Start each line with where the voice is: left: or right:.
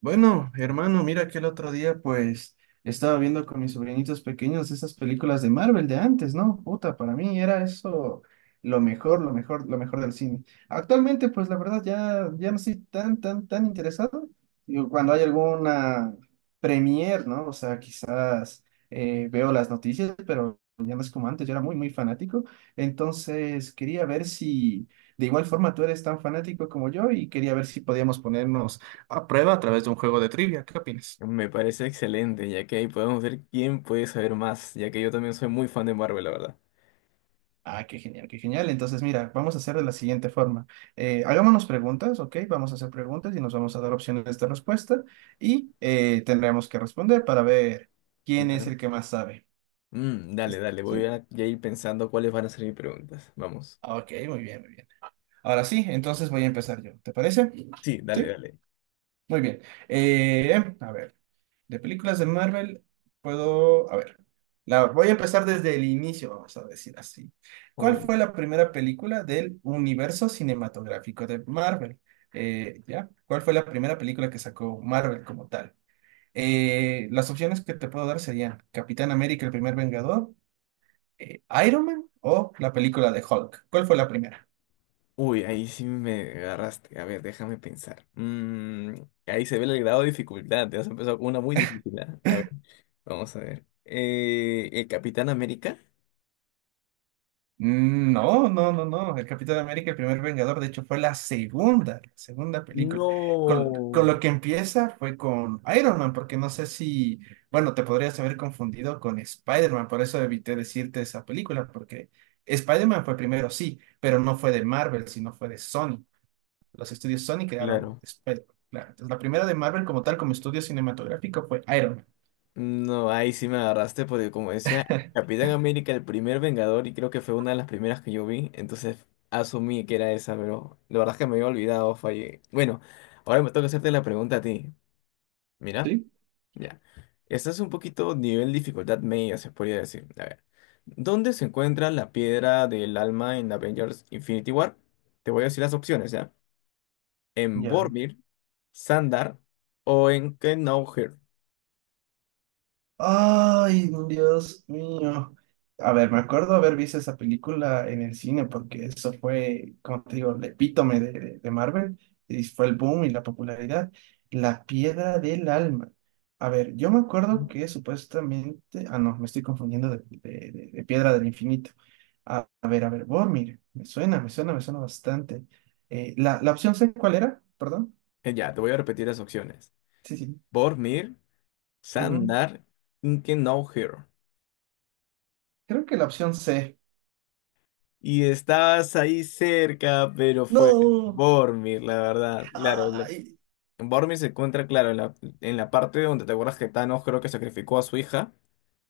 right: Bueno, hermano, mira que el otro día pues estaba viendo con mis sobrinitos pequeños esas películas de Marvel de antes, ¿no? Puta, para mí era eso lo mejor, lo mejor, lo mejor del cine. Actualmente pues la verdad ya no estoy tan interesado. Digo, cuando hay alguna premier, ¿no? O sea, quizás veo las noticias, pero ya no es como antes, yo era muy fanático. Entonces quería ver si de igual forma tú eres tan fanático como yo y quería ver si podíamos ponernos a prueba a través de un juego de trivia. ¿Qué opinas?
left: Me parece excelente, ya que ahí podemos ver quién puede saber más, ya que yo también soy muy fan de Marvel, la verdad.
right: Ah, qué genial, qué genial. Entonces, mira, vamos a hacer de la siguiente forma. Hagámonos preguntas, ¿ok? Vamos a hacer preguntas y nos vamos a dar opciones de respuesta y tendremos que responder para ver quién es
left: Claro.
right: el que más sabe.
left: Mm, dale, dale, voy
right: ¿Sí?
left: a ya ir pensando cuáles van a ser mis preguntas. Vamos.
right: Ah, ok, muy bien, muy bien. Ahora sí, entonces voy a empezar yo. ¿Te parece?
left: Sí, dale,
right: Sí.
left: dale.
right: Muy bien. Eh, a ver, de películas de Marvel puedo, a ver, voy a empezar desde el inicio, vamos a decir así. ¿Cuál
left: Uy,
right: fue la primera película del universo cinematográfico de Marvel? ¿Ya? ¿Cuál fue la primera película que sacó Marvel como tal? Las opciones que te puedo dar serían Capitán América, el primer Vengador, Iron Man o la película de Hulk. ¿Cuál fue la primera?
left: uy, ahí sí me agarraste. A ver, déjame pensar. Mm, ahí se ve el grado de dificultad. Te has empezado con una muy difícil. ¿Ah? A ver, vamos a ver. ¿El Capitán América?
right: Mm, no, no, no, no. El Capitán América, el primer Vengador, de hecho, fue la segunda película. Con lo
left: No.
right: que empieza fue con Iron Man, porque no sé si, bueno, te podrías haber confundido con Spider-Man, por eso evité decirte esa película, porque Spider-Man fue primero, sí, pero no fue de Marvel, sino fue de Sony. Los estudios Sony crearon
left: Claro.
right: Spider-Man. Claro. Entonces, la primera de Marvel como tal, como estudio cinematográfico, fue Iron Man.
left: No, ahí sí me agarraste porque como decía Capitán América, el primer Vengador, y creo que fue una de las primeras que yo vi, entonces asumí que era esa, pero la verdad es que me había olvidado, fallé. Bueno, ahora me toca hacerte la pregunta a ti. Mira,
right: Sí.
left: ya. Esta es un poquito nivel dificultad media, se podría decir. A ver, ¿dónde se encuentra la piedra del alma en Avengers Infinity War? Te voy a decir las opciones, ¿ya? ¿En
right: Ya.
left: Boromir, Sandar o en Knowher?
right: Ay, Dios mío. A ver, me acuerdo haber visto esa película en el cine porque eso fue, como te digo, el epítome de Marvel y fue el boom y la popularidad. La piedra del alma. A ver, yo me acuerdo que supuestamente, ah, no, me estoy confundiendo de piedra del infinito. A ver, Boromir, me suena, me suena, me suena bastante. La opción C, ¿cuál era? Perdón.
left: Ya, te voy a repetir las opciones.
right: Sí, sí.
left: Bormir,
right: Ujú.
left: Sandar, Inkenauhir.
right: Creo que la opción C.
left: Y estabas ahí cerca, pero fue
right: No.
left: Bormir, la verdad. Claro, Bormir se encuentra, claro, en la parte donde te acuerdas que Thanos creo que sacrificó a su hija,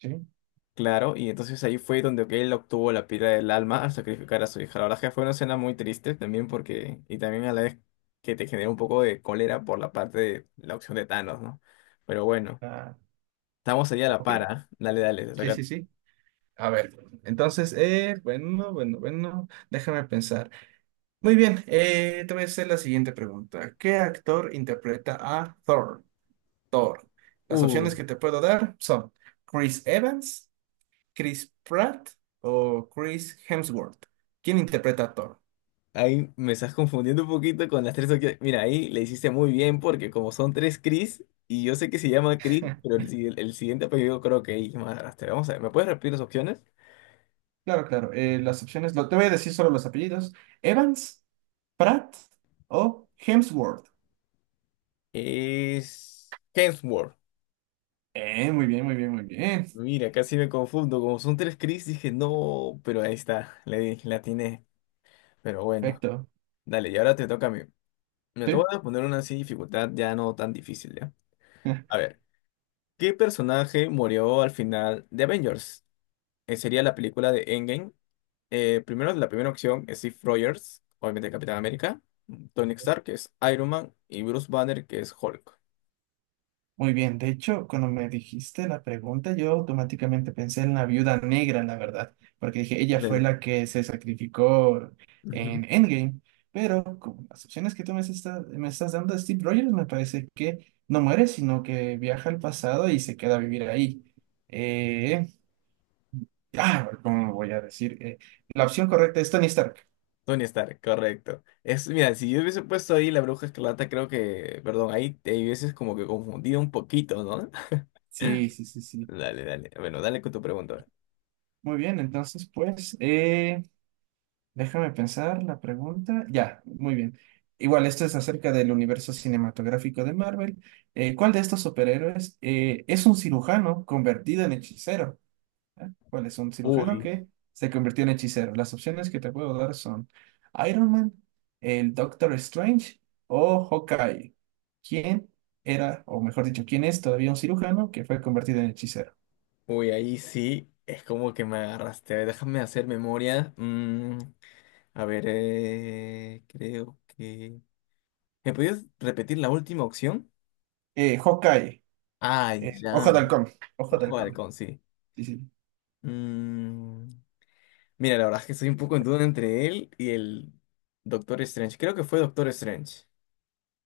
right: Sí.
left: claro, y entonces ahí fue donde que él obtuvo la piedra del alma al sacrificar a su hija. La verdad es que fue una escena muy triste también porque, y también a la vez que te generó un poco de cólera por la parte de la opción de Thanos, ¿no? Pero bueno,
right: Ah,
left: estamos allá a la
right: ok.
left: para. Dale, dale, te
right: Sí, sí,
left: toca.
right: sí. A ver, entonces, bueno, bueno, bueno, déjame pensar. Muy bien, te voy a hacer la siguiente pregunta. ¿Qué actor interpreta a Thor? Thor. Las opciones que te puedo dar son Chris Evans, Chris Pratt o Chris Hemsworth. ¿Quién interpreta a Thor?
left: Ahí me estás confundiendo un poquito con las tres opciones. Mira, ahí le hiciste muy bien porque como son tres Chris, y yo sé que se llama Chris, pero el, el siguiente apellido creo que es Madrastra. Vamos a ver, ¿me puedes repetir las opciones?
right: Claro, claro, te voy a decir solo los apellidos. Evans, Pratt o Hemsworth.
left: Es Hemsworth.
right: Muy bien, muy bien, muy bien.
left: Mira, casi me confundo. Como son tres Chris, dije no, pero ahí está, le di, la atiné. Pero bueno,
right: Perfecto.
left: dale, y ahora te toca a mí. Me
right: Sí.
left: toca poner una así dificultad ya no tan difícil, ¿ya? A ver, ¿qué personaje murió al final de Avengers? Sería la película de Endgame. Primero, la primera opción es Steve Rogers, obviamente Capitán América, Tony Stark, que es Iron Man, y Bruce Banner, que es Hulk.
right: Muy bien, de hecho, cuando me dijiste la pregunta, yo automáticamente pensé en la viuda negra, la verdad, porque dije, ella fue
left: Claro.
right: la que se sacrificó
left: Ujú.
right: en Endgame, pero con las opciones que tú me estás dando, Steve Rogers me parece que no muere, sino que viaja al pasado y se queda a vivir ahí. Eh, ¿Cómo voy a decir? La opción correcta es Tony Stark.
left: Tony Stark, correcto. Es, mira, si yo hubiese puesto ahí la Bruja Escarlata, creo que, perdón, ahí te hubieses como que confundido un poquito, ¿no?
right: Sí, sí, sí, sí.
left: Dale, dale. Bueno, dale con tu pregunta.
right: Muy bien, entonces, pues... déjame pensar la pregunta. Ya, muy bien. Igual, esto es acerca del universo cinematográfico de Marvel. ¿Cuál de estos superhéroes es un cirujano convertido en hechicero? ¿Eh? ¿Cuál es un cirujano
left: Uy,
right: que se convirtió en hechicero? Las opciones que te puedo dar son Iron Man, el Doctor Strange o Hawkeye. ¿Quién era, o mejor dicho, quién es todavía un cirujano que fue convertido en hechicero?
left: Uy, ahí sí, es como que me agarraste. A ver, déjame hacer memoria. Mm, a ver, creo que... ¿Me podías repetir la última opción?
right: Hawkeye.
left: Ah, ya.
right: Ojo de halcón. Ojo de
left: Ojo de
right: halcón.
left: halcón, sí.
right: Sí, sí.
left: Mm, mira, la verdad es que estoy un poco en duda entre él y el Doctor Strange. Creo que fue Doctor Strange.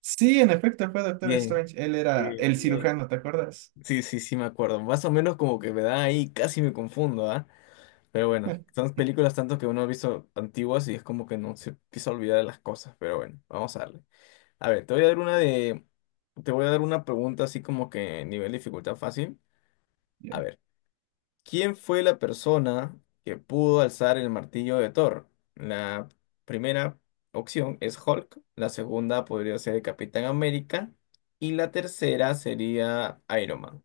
right: Sí, en efecto, fue Doctor
left: Bien.
right: Strange. Él era
left: Bien,
right: el
left: bien.
right: cirujano, ¿te acuerdas?
left: Sí, sí, sí, me acuerdo. Más o menos como que me da ahí, casi me confundo, ¿ah? Pero bueno, son películas tanto que uno ha visto antiguas y es como que no se empieza a olvidar de las cosas. Pero bueno, vamos a darle. A ver, te voy a dar una de... Te voy a dar una pregunta así como que nivel dificultad fácil.
right: Ya.
left: A ver. ¿Quién fue la persona que pudo alzar el martillo de Thor? La primera opción es Hulk, la segunda podría ser el Capitán América y la tercera sería Iron Man.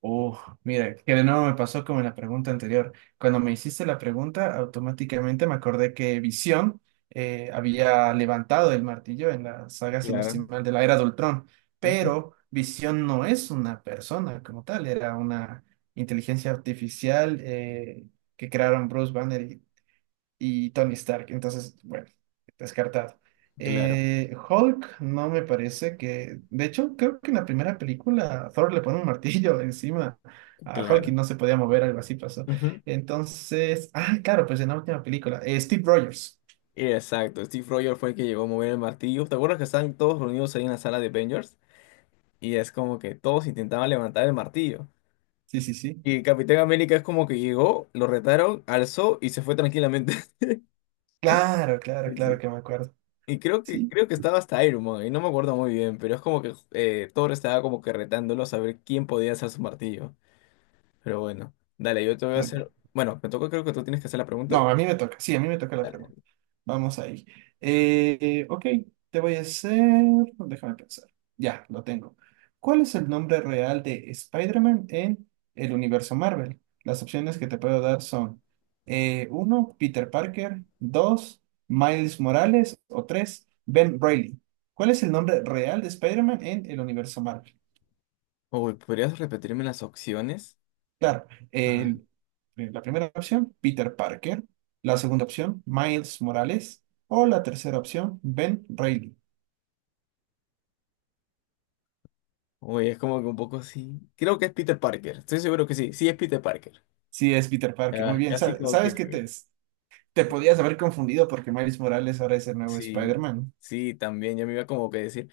right: Uf, mira, que de nuevo me pasó como en la pregunta anterior. Cuando me hiciste la pregunta, automáticamente me acordé que Visión había levantado el martillo en la saga, si no estoy
left: Claro,
right: mal, de la Era de Ultrón.
left: ujú,
right: Pero Visión no es una persona como tal, era una inteligencia artificial que crearon Bruce Banner y Tony Stark. Entonces, bueno, descartado.
left: claro,
right: Hulk no me parece que... De hecho, creo que en la primera película Thor le pone un martillo encima a Hulk y
left: claro.
right: no se podía mover, algo así pasó.
left: Ujú.
right: Entonces, ah, claro, pues en la última película. Steve Rogers.
left: Exacto, Steve Rogers fue el que llegó a mover el martillo. ¿Te acuerdas que estaban todos reunidos ahí en la sala de Avengers? Y es como que todos intentaban levantar el martillo.
right: Sí, sí, sí.
left: Y Capitán América es como que llegó, lo retaron, alzó y se fue tranquilamente.
right: Claro, claro, claro que me acuerdo.
left: Y
right: Sí,
left: creo que estaba hasta Iron Man, y no me acuerdo muy bien, pero es como que Thor estaba como que retándolo a saber quién podía hacer su martillo. Pero bueno, dale, yo te voy a
right: muy bien.
left: hacer. Bueno, me toca, creo que tú tienes que hacer la pregunta.
right: No, a mí me toca. Sí, a mí me toca la pregunta.
left: Dale.
right: Vamos ahí. Eh, ok, te voy a hacer... Déjame pensar. Ya, lo tengo. ¿Cuál es el nombre real de Spider-Man en el universo Marvel? Las opciones que te puedo dar son uno Peter Parker, 2 Miles Morales o 3 Ben Reilly. ¿Cuál es el nombre real de Spider-Man en el universo Marvel?
left: Uy, ¿podrías repetirme las opciones?
right: Claro,
left: Ajá.
right: el- eh, la primera opción, Peter Parker. La segunda opción, Miles Morales. O la tercera opción, Ben Reilly.
left: Uy, es como que un poco así. Creo que es Peter Parker, estoy seguro que sí, sí es Peter Parker.
right: Sí, es Peter Parker, muy
left: Ah,
right: bien.
left: casi como
right: Sabes que
left: que.
right: te podías haber confundido porque Miles Morales ahora es el nuevo
left: Sí,
right: Spider-Man,
left: sí, también, yo me iba como que a decir.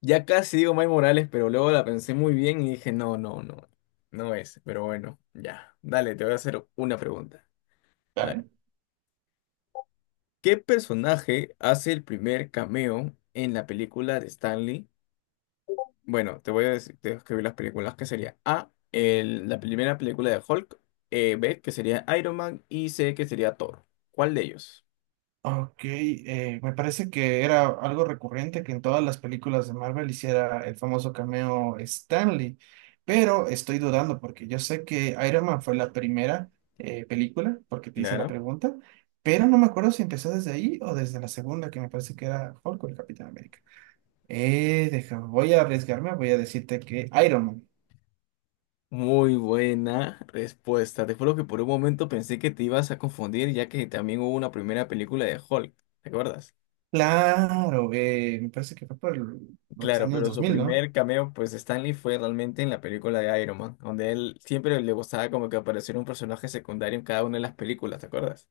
left: Ya casi digo Miles Morales, pero luego la pensé muy bien y dije, no, no, no, no es. Pero bueno, ya. Dale, te voy a hacer una pregunta. A
right: ¿vale?
left: ver, ¿qué personaje hace el primer cameo en la película de Stanley? Bueno, te voy a decir, te voy a escribir las películas, que sería A, la primera película de Hulk, B, que sería Iron Man, y C, que sería Thor. ¿Cuál de ellos?
right: Ok, me parece que era algo recurrente que en todas las películas de Marvel hiciera el famoso cameo Stanley, pero estoy dudando porque yo sé que Iron Man fue la primera película, porque te hice la
left: Claro.
right: pregunta, pero no me acuerdo si empezó desde ahí o desde la segunda, que me parece que era Hulk o el Capitán América. Deja, voy a arriesgarme, voy a decirte que Iron Man.
left: Muy buena respuesta. Te juro que por un momento pensé que te ibas a confundir, ya que también hubo una primera película de Hulk, ¿te acuerdas?
right: Claro, me parece que fue por los
left: Claro,
right: años
left: pero
right: dos
left: su
right: mil, ¿no?
left: primer cameo, pues Stanley, fue realmente en la película de Iron Man, donde él siempre le gustaba como que apareciera un personaje secundario en cada una de las películas, ¿te acuerdas?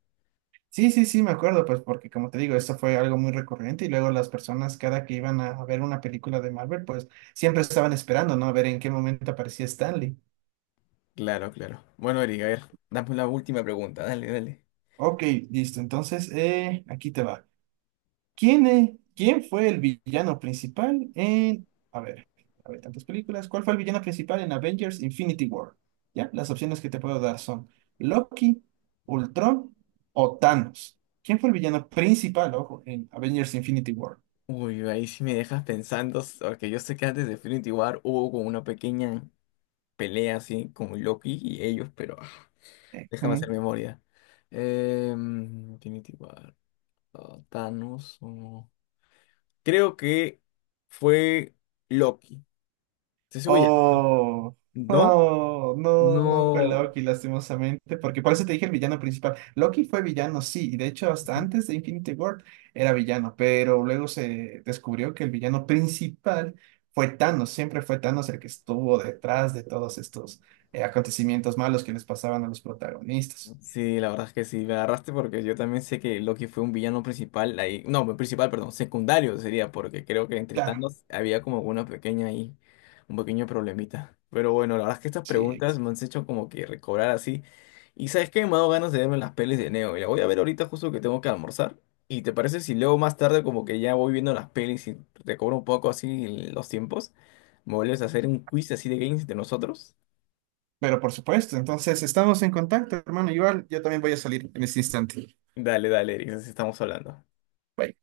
right: Sí, sí, sí, me acuerdo, pues porque como te digo, esto fue algo muy recurrente y luego las personas cada que iban a ver una película de Marvel, pues siempre estaban esperando, ¿no? A ver en qué momento aparecía Stanley.
left: Claro, claro. Bueno, erika a ver, dame la última pregunta, dale, dale.
right: Ok, listo, entonces aquí te va. ¿Quién fue el villano principal en... a ver, tantas películas. ¿Cuál fue el villano principal en Avengers Infinity War? ¿Ya? Las opciones que te puedo dar son Loki, Ultron o Thanos. ¿Quién fue el villano principal, ojo, en Avengers Infinity War?
left: Uy, ahí sí me dejas pensando, s- porque yo sé que antes de Infinity War hubo como una pequeña pelea así con Loki y ellos, pero déjame hacer
right: Ujú.
left: memoria. Infinity War, ah, Thanos. O- Creo que fue Loki. ¿Te seguro ya?
right: Oh,
left: ¿No?
right: oh, no, no fue
left: No.
right: Loki, lastimosamente, porque por eso te dije el villano principal. Loki fue villano, sí, y de hecho hasta antes de Infinity War era villano, pero luego se descubrió que el villano principal fue Thanos, siempre fue Thanos el que estuvo detrás de todos estos acontecimientos malos que les pasaban a los protagonistas.
left: Sí, la verdad es que sí, me agarraste porque yo también sé que Loki fue un villano principal ahí, no, principal, perdón, secundario sería, porque creo que entre
right: Claro,
left: tantos había como una pequeña ahí, un pequeño problemita. Pero bueno, la verdad es que estas
right: sí,
left: preguntas me han hecho como que recobrar así. Y sabes que me ha dado ganas de verme las pelis de Neo, y la voy a ver ahorita justo que tengo que almorzar. ¿Y te parece si luego más tarde como que ya voy viendo las pelis y recobro un poco así los tiempos? ¿Me vuelves a hacer un quiz así de games de nosotros?
right: pero por supuesto, entonces estamos en contacto, hermano, igual yo también voy a salir en este instante.
left: Dale, dale, Eric, así estamos hablando.
right: Bye.